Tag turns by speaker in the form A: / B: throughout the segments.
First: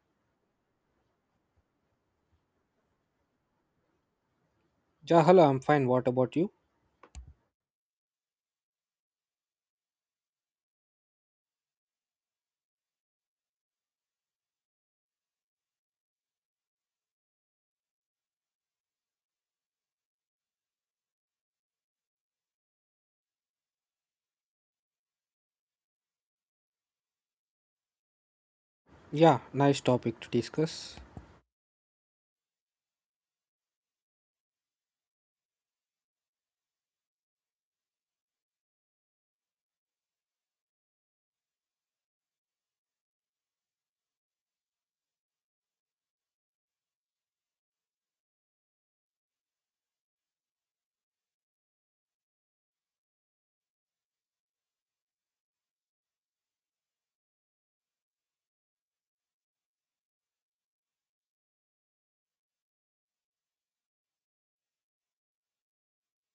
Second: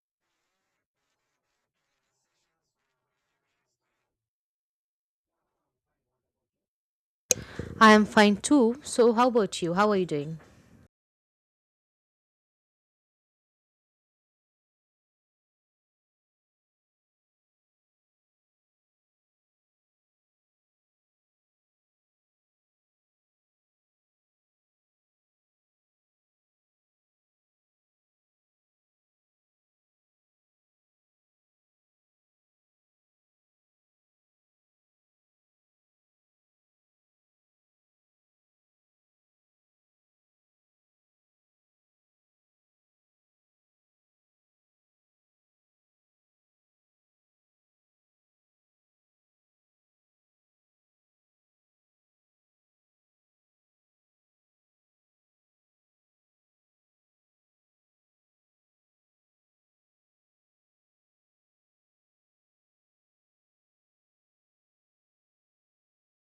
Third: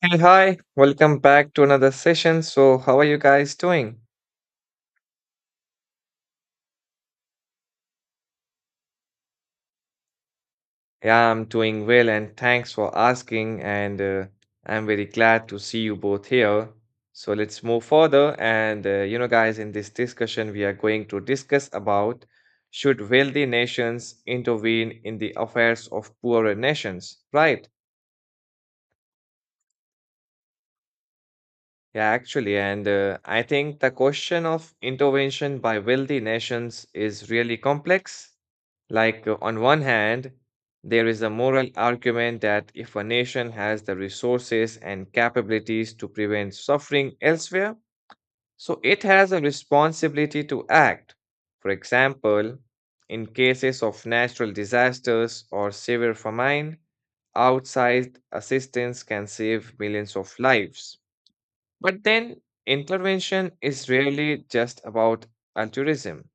A: Hey, hi, welcome back to another session. So, how are you guys doing?
B: Yeah, hello, I'm fine. What about you?
C: I am fine too. So, how about you? How are you doing?
A: Yeah, I'm doing well, and thanks for asking. And I'm very glad to see you both here. So, let's move further. Guys, in this discussion, we are going to discuss about should wealthy nations intervene in the affairs of poorer nations, right?
B: Yeah, nice topic to discuss.
A: Yeah, actually, and I think the question of intervention by wealthy nations is really complex. On one hand, there is a moral argument that if a nation has the resources and capabilities to prevent suffering elsewhere, so it has a responsibility to act. For example, in cases of natural disasters or severe famine, outsized assistance can save millions of lives. But then intervention is rarely just about altruism.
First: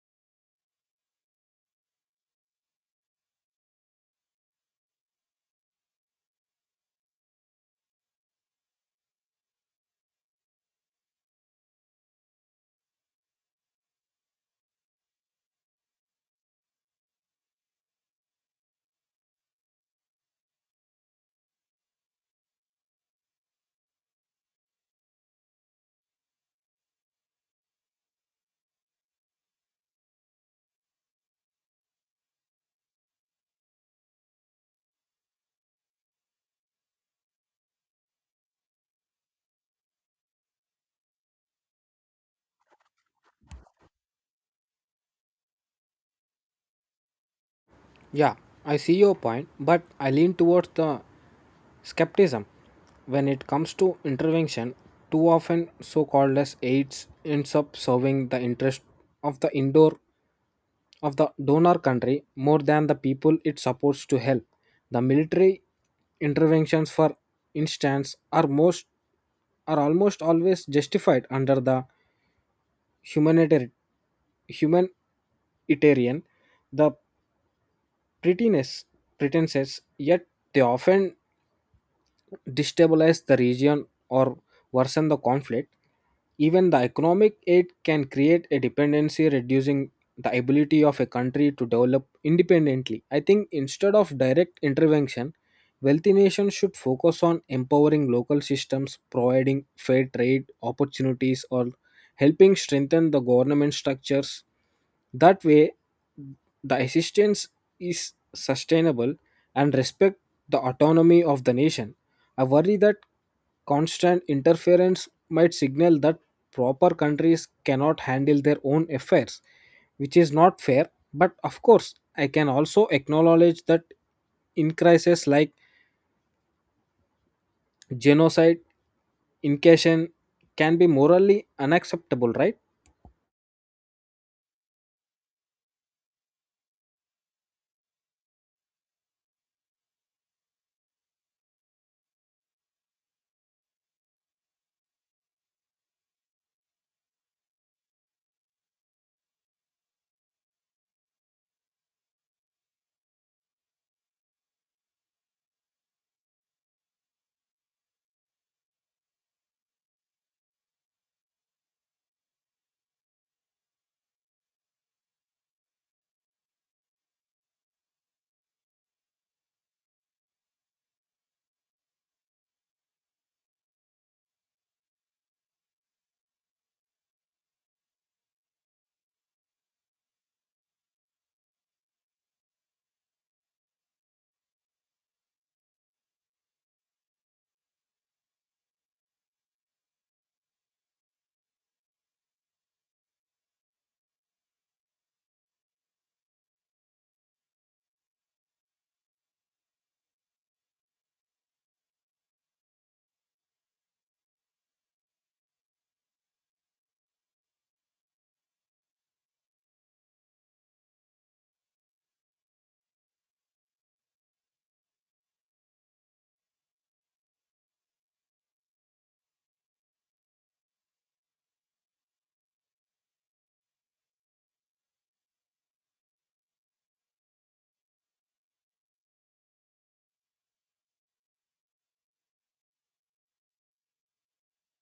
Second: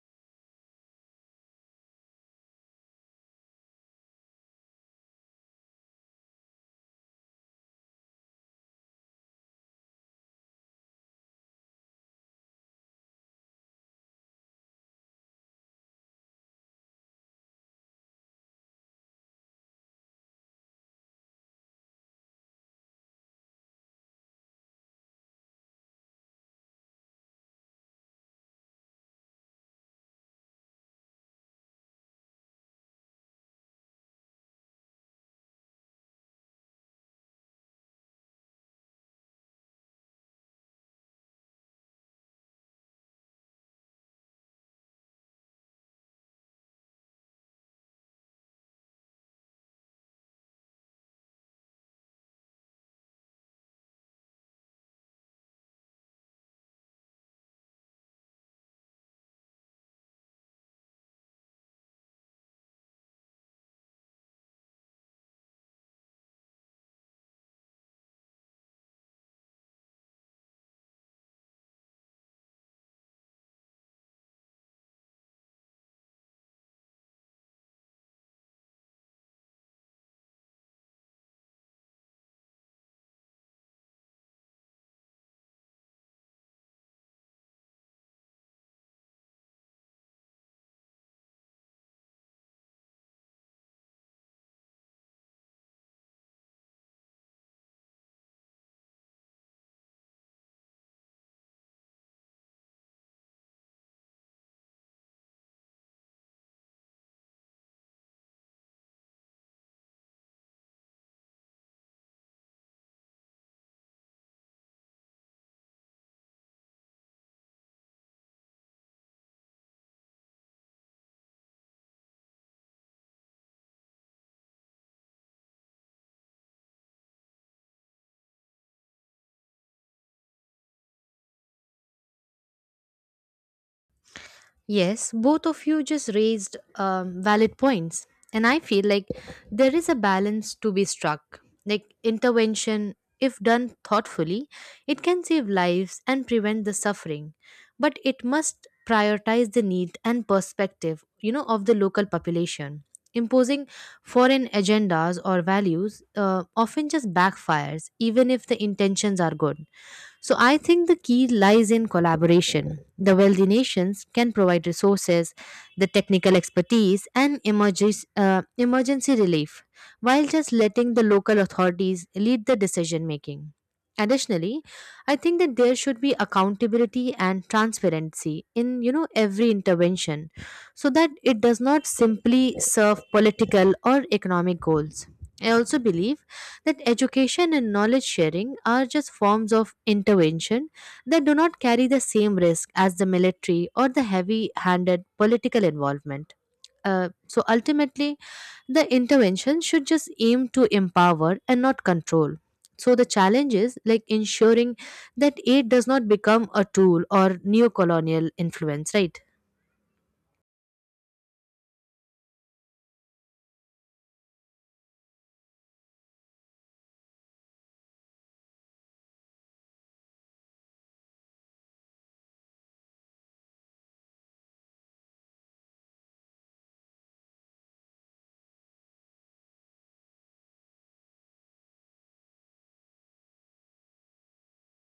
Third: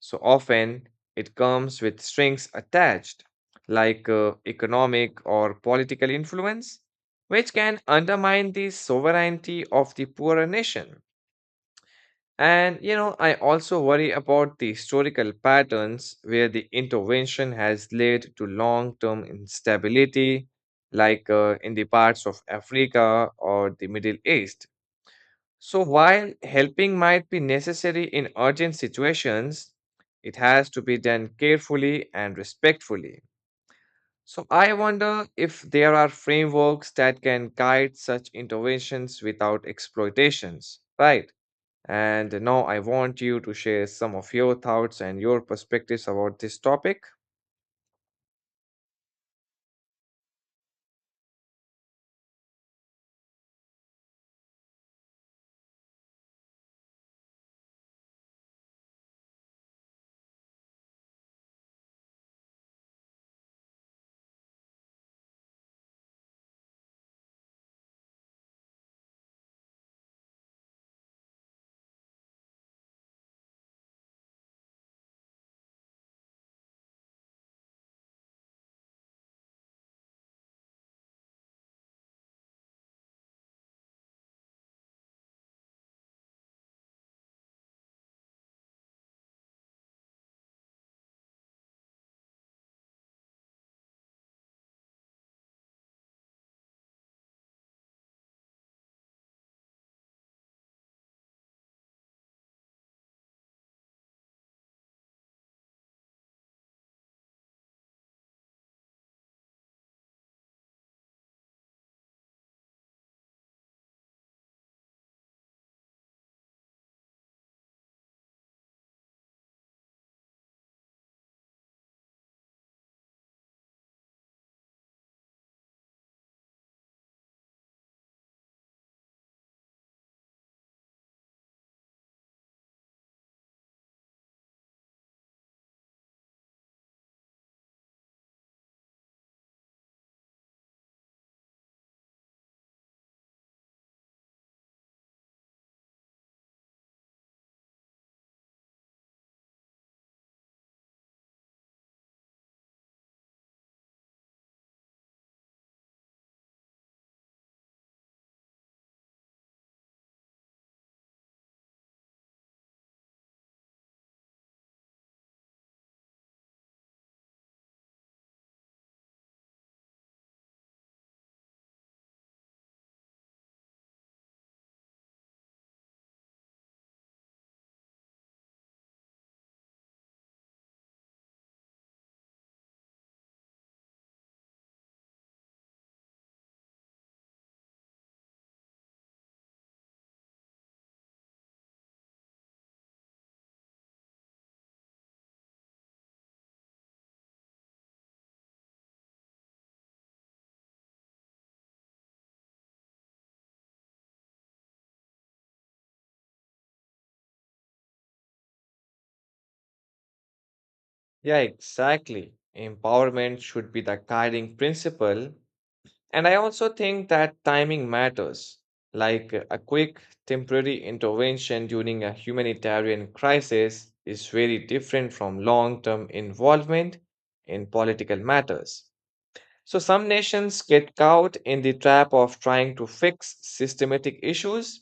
A: So often it comes with strings attached, economic or political influence, which can undermine the sovereignty of the poorer nation. I also worry about the historical patterns where the intervention has led to long term instability, in the parts of Africa or the Middle East, so, while helping might be necessary in urgent situations, it has to be done carefully and respectfully. So, I wonder if there are frameworks that can guide such interventions without exploitations, right? And now I want you to share some of your thoughts and your perspectives about this topic.
B: Yeah, I see your point, but I lean towards the skepticism when it comes to intervention. Too often, so called as aids ends up serving the interest of the indoor of the donor country more than the people it supports to help. The military interventions, for instance, are almost always justified under the humanitarian humanitarian, the prettiness pretenses, yet they often destabilize the region or worsen the conflict. Even the economic aid can create a dependency, reducing the ability of a country to develop independently. I think instead of direct intervention, wealthy nations should focus on empowering local systems, providing fair trade opportunities, or helping strengthen the government structures. That way, the assistance is sustainable and respect the autonomy of the nation. I worry that constant interference might signal that proper countries cannot handle their own affairs, which is not fair. But of course, I can also acknowledge that in crises like genocide, incursion can be morally unacceptable, right?
C: Yes, both of you just raised valid points. And I feel like there is a balance to be struck. Like intervention, if done thoughtfully, it can save lives and prevent the suffering. But it must prioritize the need and perspective, you know, of the local population. Imposing foreign agendas or values often just backfires, even if the intentions are good. So I think the key lies in collaboration. The wealthy nations can provide resources, the technical expertise, and emergency relief, while just letting the local authorities lead the decision making. Additionally, I think that there should be accountability and transparency in every intervention so that it does not simply serve political or economic goals. I also believe that education and knowledge sharing are just forms of intervention that do not carry the same risk as the military or the heavy handed political involvement. So ultimately, the intervention should just aim to empower and not control. So the challenge is like ensuring that aid does not become a tool or neo colonial influence, right?
A: Yeah, exactly. Empowerment should be the guiding principle. And I also think that timing matters, a quick temporary intervention during a humanitarian crisis is very different from long term involvement in political matters. So, some nations get caught in the trap of trying to fix systematic issues,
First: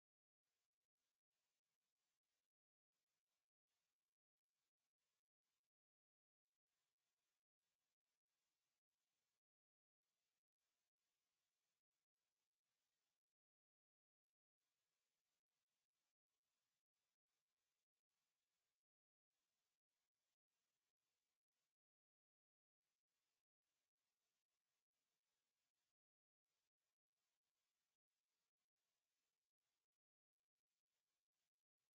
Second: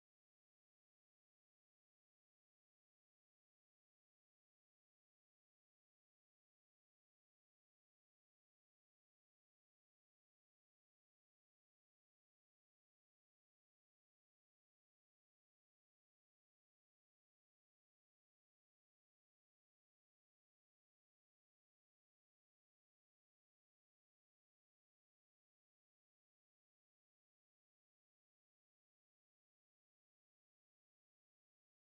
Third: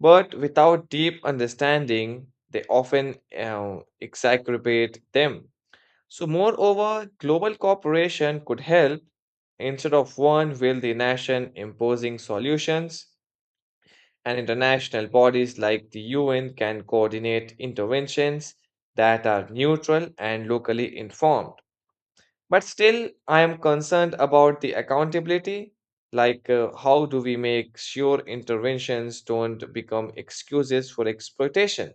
A: but without deep understanding, they often exacerbate them. So, moreover, global cooperation could help instead of one wealthy nation imposing solutions, and international bodies like the UN can coordinate interventions that are neutral and locally informed. But still, I am concerned about the accountability. How do we make sure interventions don't become excuses for exploitation?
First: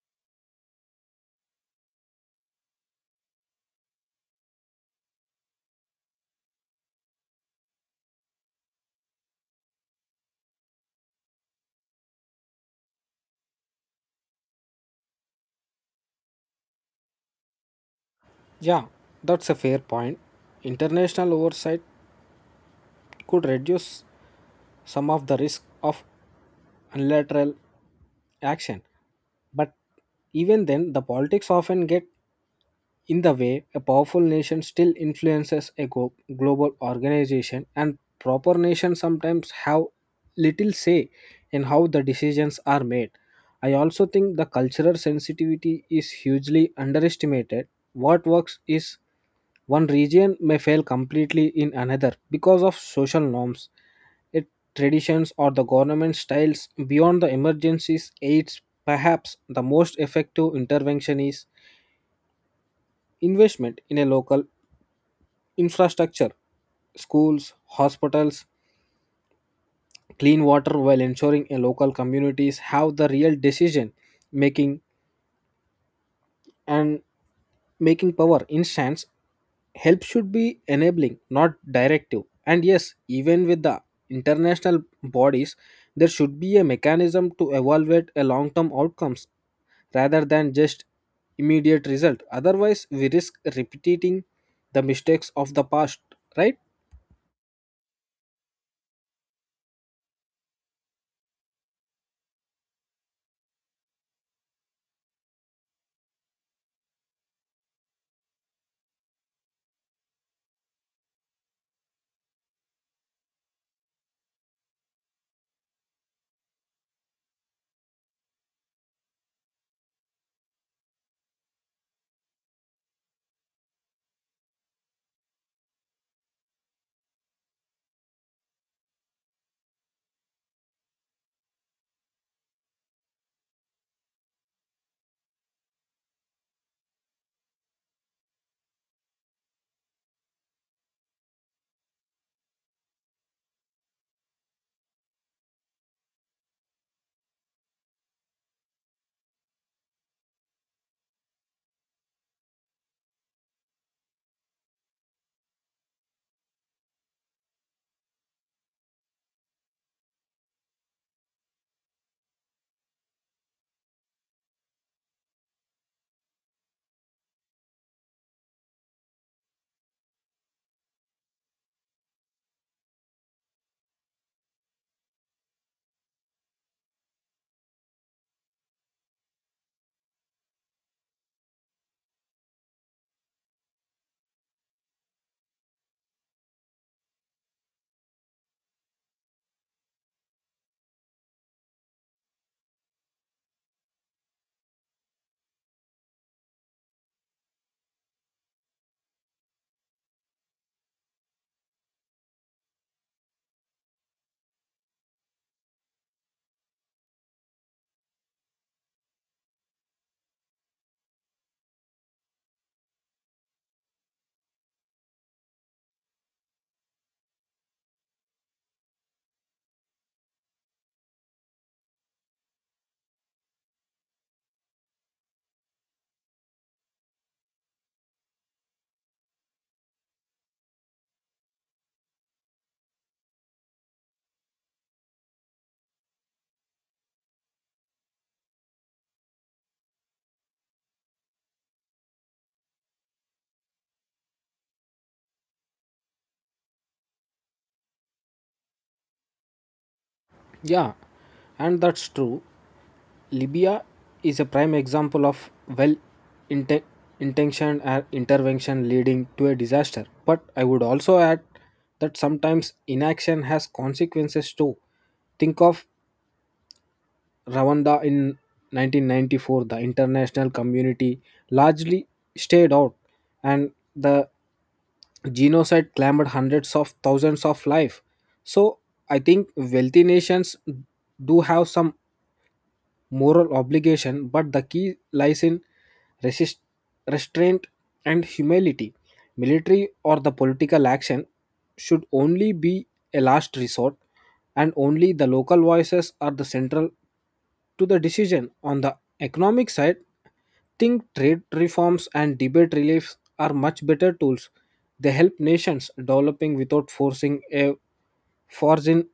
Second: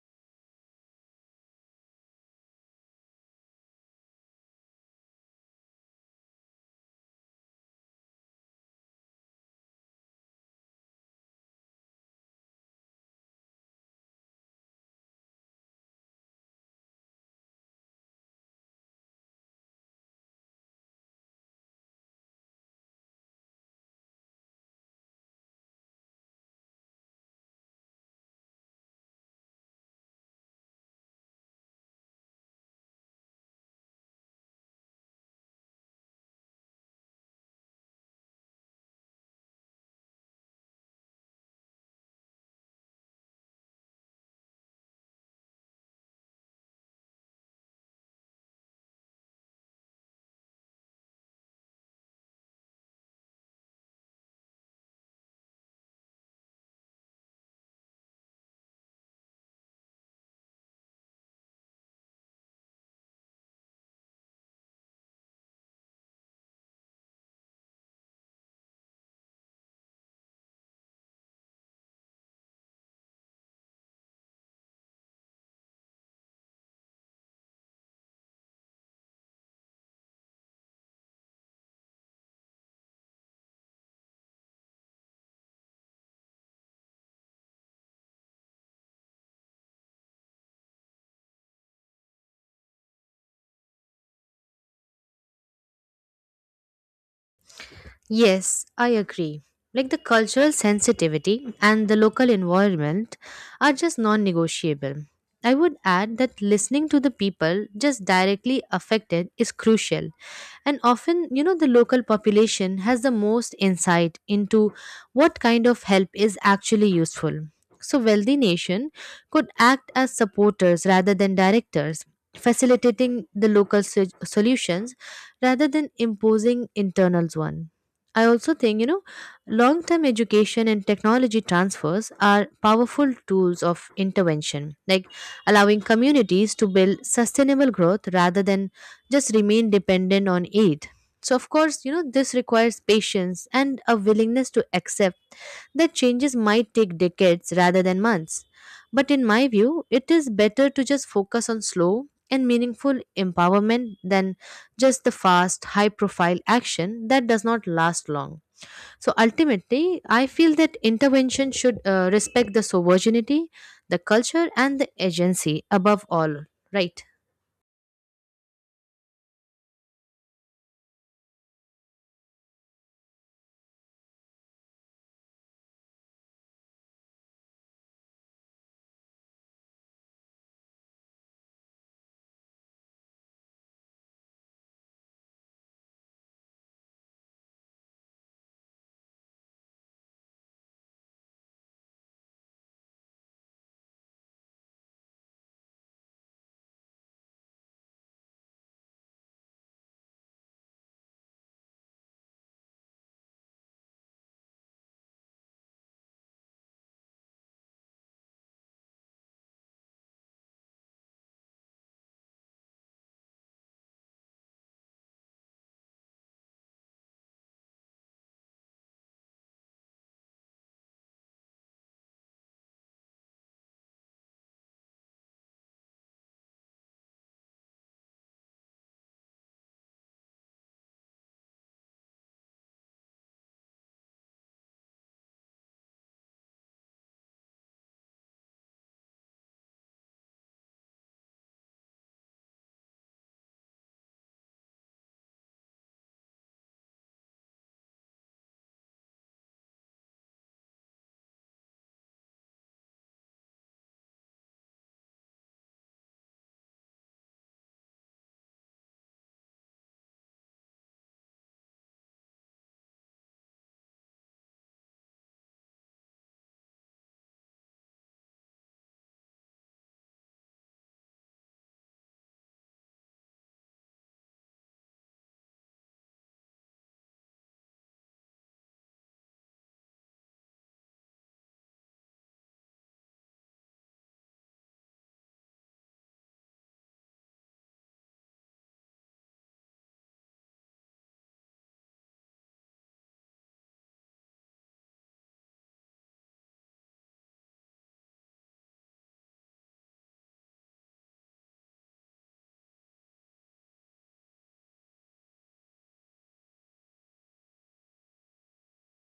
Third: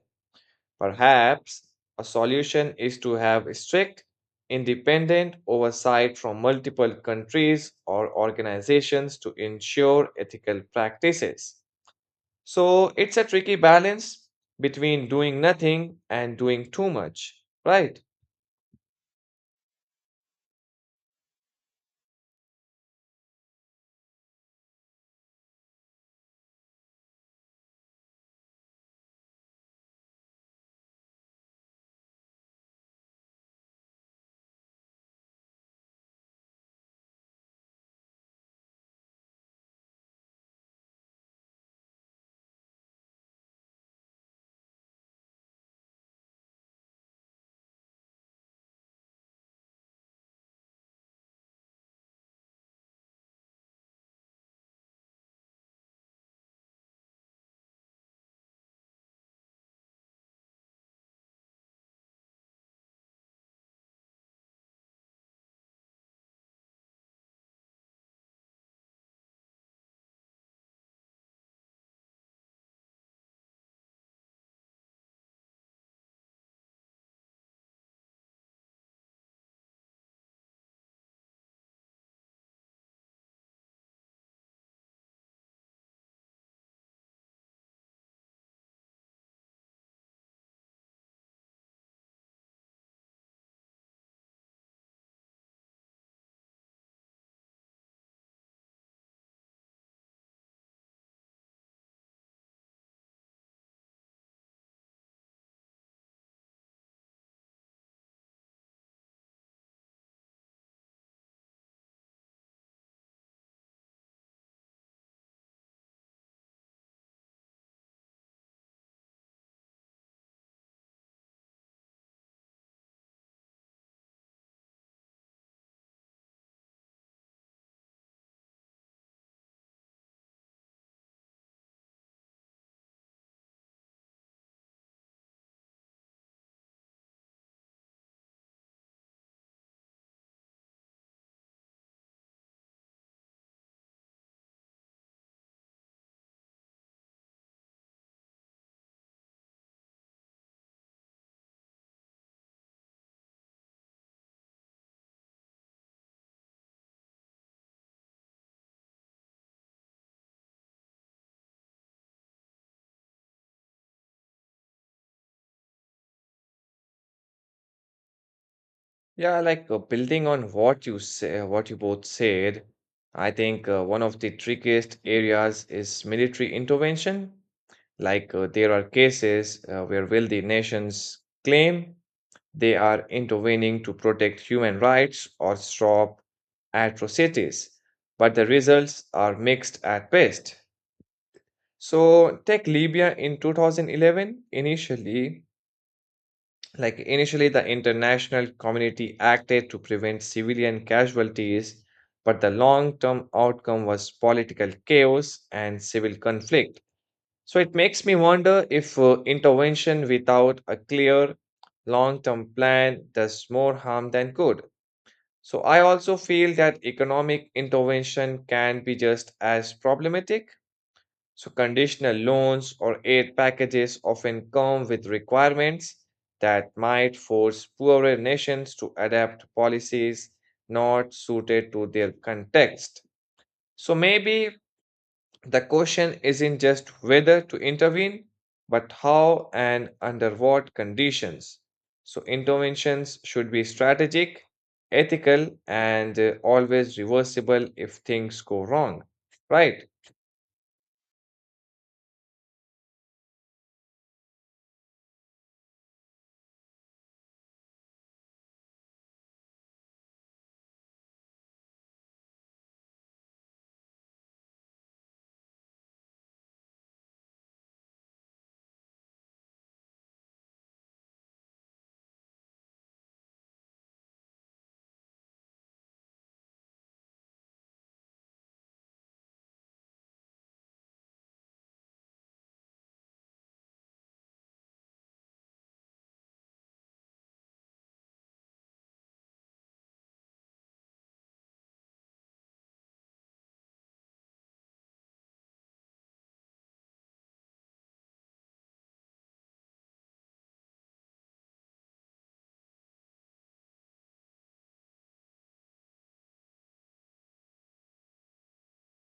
A: Perhaps a solution is to have strict, independent oversight from multiple countries or organizations to ensure ethical practices. So it's a tricky balance between doing nothing and doing too much, right?
B: Yeah, that's a fair point. International oversight could reduce some of the risk of unilateral action. But even then, the politics often get in the way. A powerful nation still influences a global organization, and proper nations sometimes have little say in how the decisions are made. I also think the cultural sensitivity is hugely underestimated. What works is one region may fail completely in another because of social norms, it traditions, or the government styles beyond the emergencies aids. Perhaps the most effective intervention is investment in a local infrastructure, schools, hospitals, clean water, while ensuring a local communities have the real decision making and making power instance help should be enabling, not directive. And yes, even with the international bodies, there should be a mechanism to evaluate a long term outcomes rather than just immediate result. Otherwise, we risk repeating the mistakes of the past, right?
C: Yes, I agree. Like the cultural sensitivity and the local environment are just non negotiable. I would add that listening to the people just directly affected is crucial. And often, you know, the local population has the most insight into what kind of help is actually useful. So, wealthy nation could act as supporters rather than directors, facilitating the local solutions rather than imposing internals one. I also think, you know, long term education and technology transfers are powerful tools of intervention, like allowing communities to build sustainable growth rather than just remain dependent on aid. So, of course, you know, this requires patience and a willingness to accept that changes might take decades rather than months. But in my view, it is better to just focus on slow and meaningful empowerment than just the fast, high profile action that does not last long. So ultimately, I feel that intervention should respect the sovereignty, the culture, and the agency above all, right?
A: Yeah, building on what you both said, I think one of the trickiest areas is military intervention. There are cases where wealthy nations claim they are intervening to protect human rights or stop atrocities, but the results are mixed at best. So take Libya in 2011. Initially, the international community acted to prevent civilian casualties, but the long-term outcome was political chaos and civil conflict. So it makes me wonder if intervention without a clear long-term plan does more harm than good. So I also feel that economic intervention can be just as problematic. So conditional loans or aid packages often come with requirements that might force poorer nations to adapt policies not suited to their context. So maybe the question isn't just whether to intervene, but how and under what conditions. So, interventions should be strategic, ethical, and always reversible if things go wrong. Right?
B: Yeah, and that's true. Libya is a prime example of well inten- intentioned intervention leading to a disaster. But I would also add that sometimes inaction has consequences too. Think of Rwanda in 1994. The international community largely stayed out, and the genocide claimed hundreds of thousands of lives. So I think wealthy nations do have some moral obligation, but the key lies in resist, restraint and humility. Military or the political action should only be a last resort, and only the local voices are the central to the decision. On the economic side, think trade reforms and debate reliefs are much better tools. They help nations developing without forcing a foreign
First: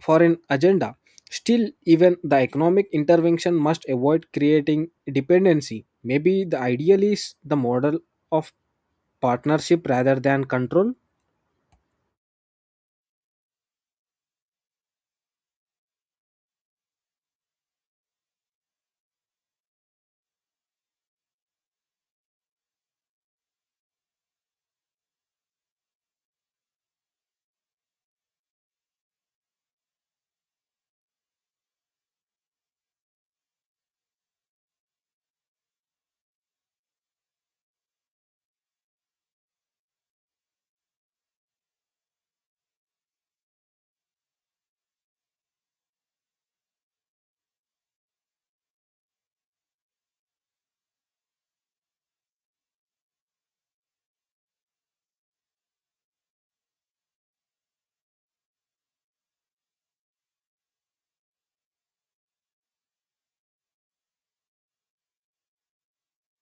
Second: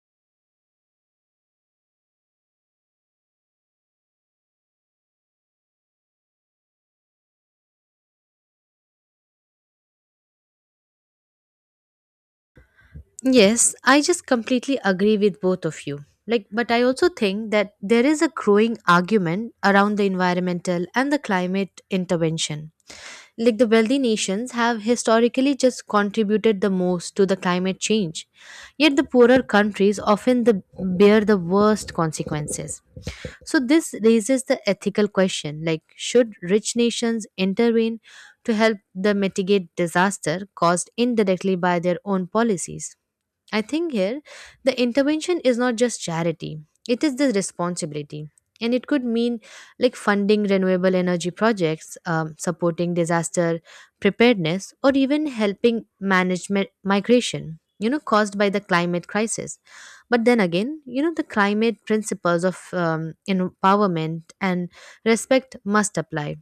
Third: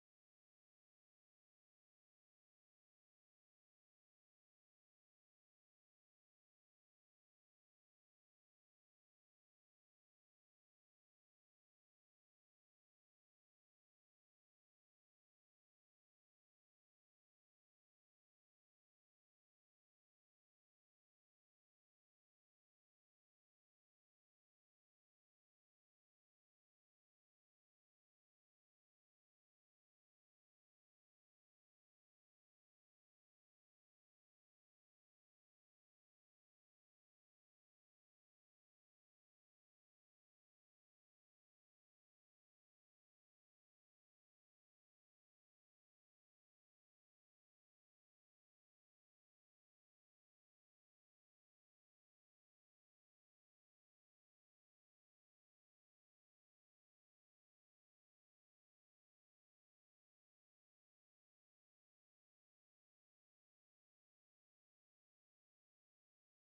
B: for an agenda. Still, even the economic intervention must avoid creating dependency. Maybe the ideal is the model of partnership rather than control.
C: Yes, I just completely agree with both of you. Like, but I also think that there is a growing argument around the environmental and the climate intervention, like the wealthy nations have historically just contributed the most to the climate change, yet the poorer countries often bear the worst consequences. So this raises the ethical question, like should rich nations intervene to help them mitigate disaster caused indirectly by their own policies? I think here the intervention is not just charity, it is the responsibility. And it could mean like funding renewable energy projects, supporting disaster preparedness, or even helping manage migration, you know, caused by the climate crisis. But then again, you know, the climate principles of empowerment and respect must apply.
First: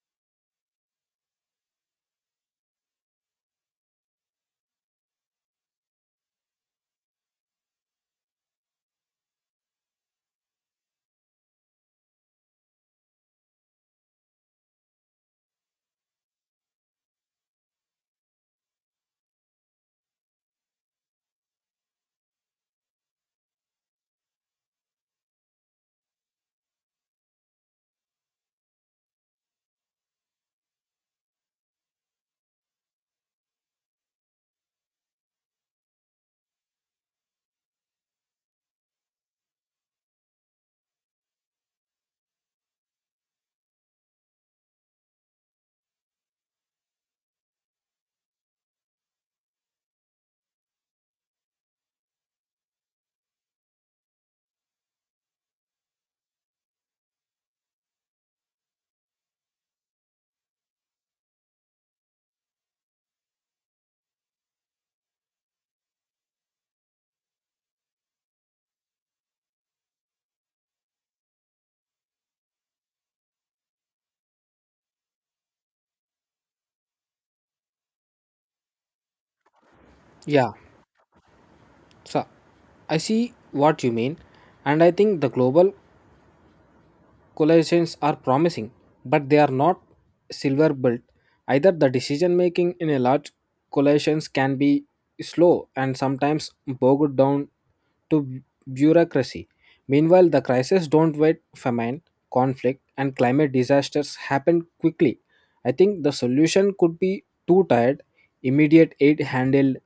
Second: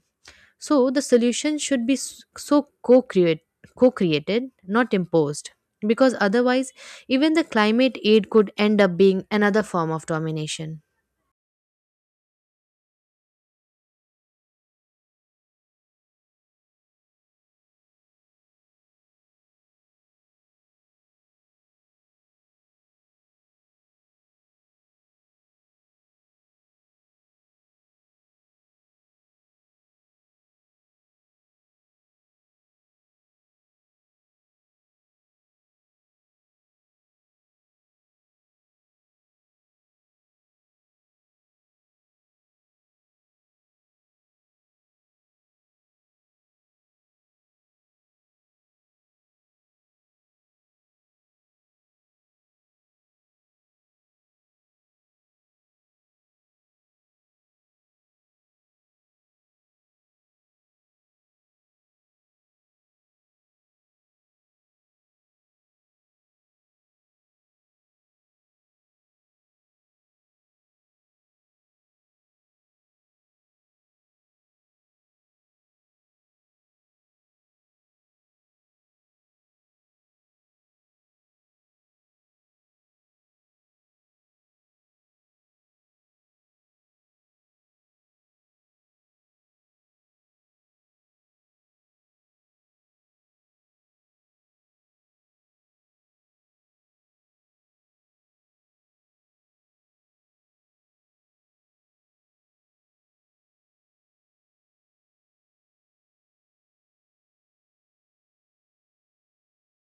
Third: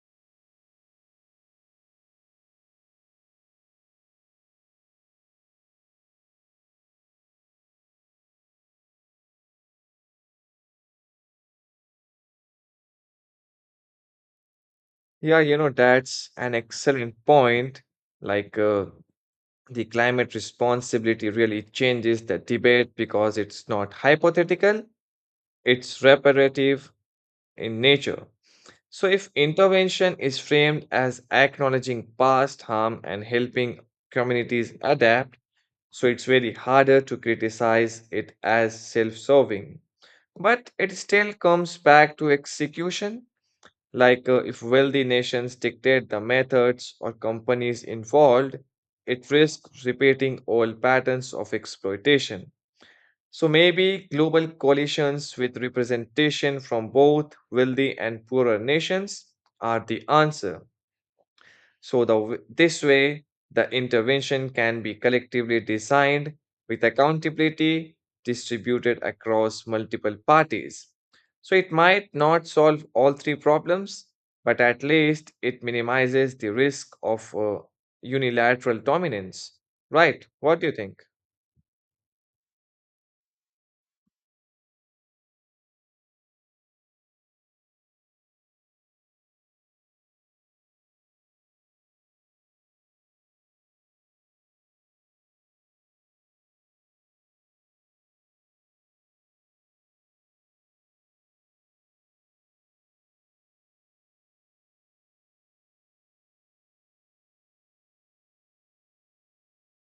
C: So the solution should be co-created, not imposed, because otherwise, even the climate aid could end up being another form of domination.
A: Yeah, you know, that's an excellent point. Like uh, the climate responsibility really changes the debate because it's not hypothetical, it's reparative in nature. So, if intervention is framed as acknowledging past harm and helping communities adapt, so it's very harder to criticize it as self serving. But it still comes back to execution, if wealthy nations dictate the methods or companies involved, it risks repeating old patterns of exploitation. So maybe global coalitions with representation from both wealthy and poorer nations are the answer. So this way, the intervention can be collectively designed with accountability distributed across multiple parties. So it might not solve all three problems, but at least it minimizes the risk of unilateral dominance. Right?
B: Yeah,
A: What do you think?
B: so I see what you mean, and I think the global collations are promising, but they are not silver built. Either the decision making in a large collations can be slow and sometimes bogged down to bureaucracy. Meanwhile, the crises don't wait. Famine, conflict, and climate disasters happen quickly. I think the solution could be two tired, immediate aid handled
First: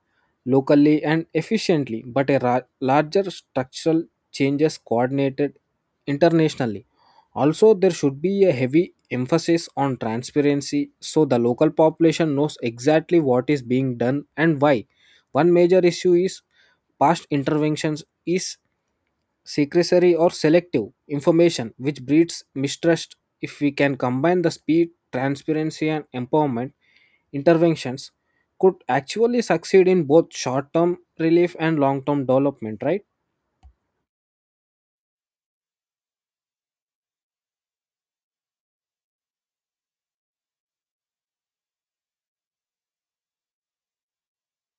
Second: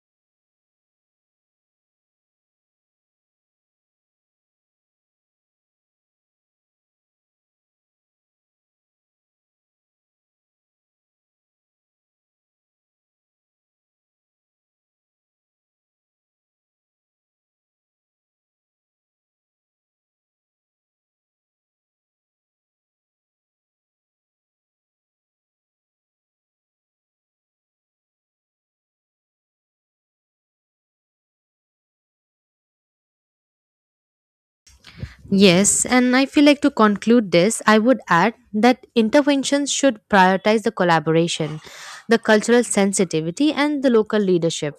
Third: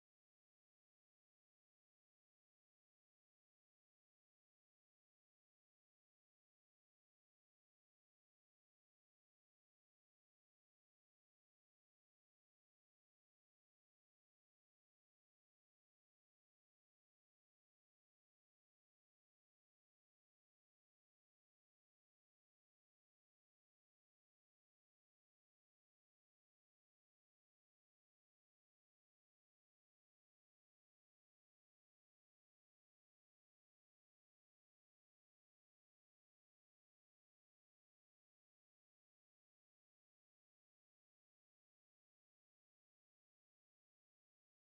B: locally and efficiently, but a larger structural changes coordinated internationally. Also, there should be a heavy emphasis on transparency so the local population knows exactly what is being done and why. One major issue is past interventions is secrecy or selective information, which breeds mistrust. If we can combine the speed, transparency, and empowerment, interventions could actually succeed in both short term relief and long term development, right?
C: Yes, and I feel like to conclude this, I would add that interventions should prioritize the collaboration, the cultural sensitivity, and the local leadership.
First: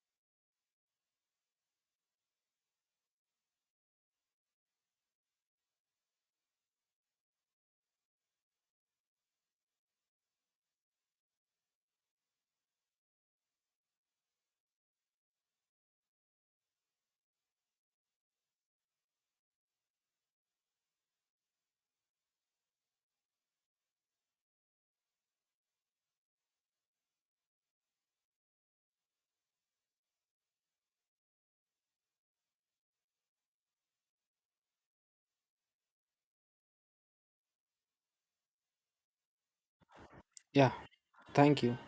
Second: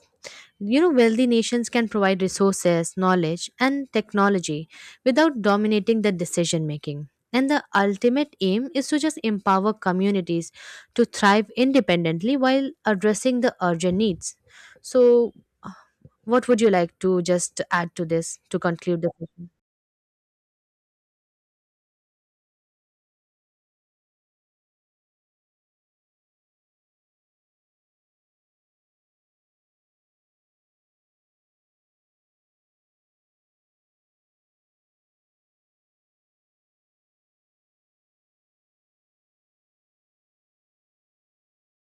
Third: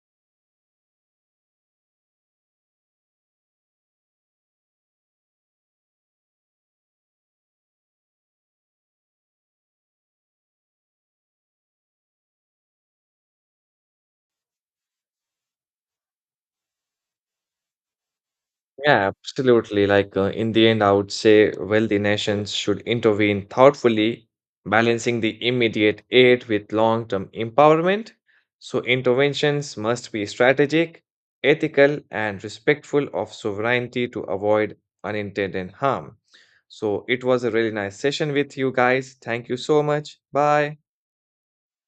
C: You know, wealthy nations can provide resources, knowledge, and technology without dominating the decision making. And the ultimate aim is to just empower communities to thrive independently while addressing the urgent needs. So, uh, what would you like to just add to this to conclude
A: Yeah,
C: the session?
A: absolutely. In the end, I would say wealthy nations should intervene thoughtfully, balancing the immediate aid with long-term empowerment. So interventions must be strategic, ethical, and respectful of sovereignty to avoid unintended harm. So it was a really nice session with you guys. Thank you so much.
B: Yeah,
A: Bye.
B: thank you.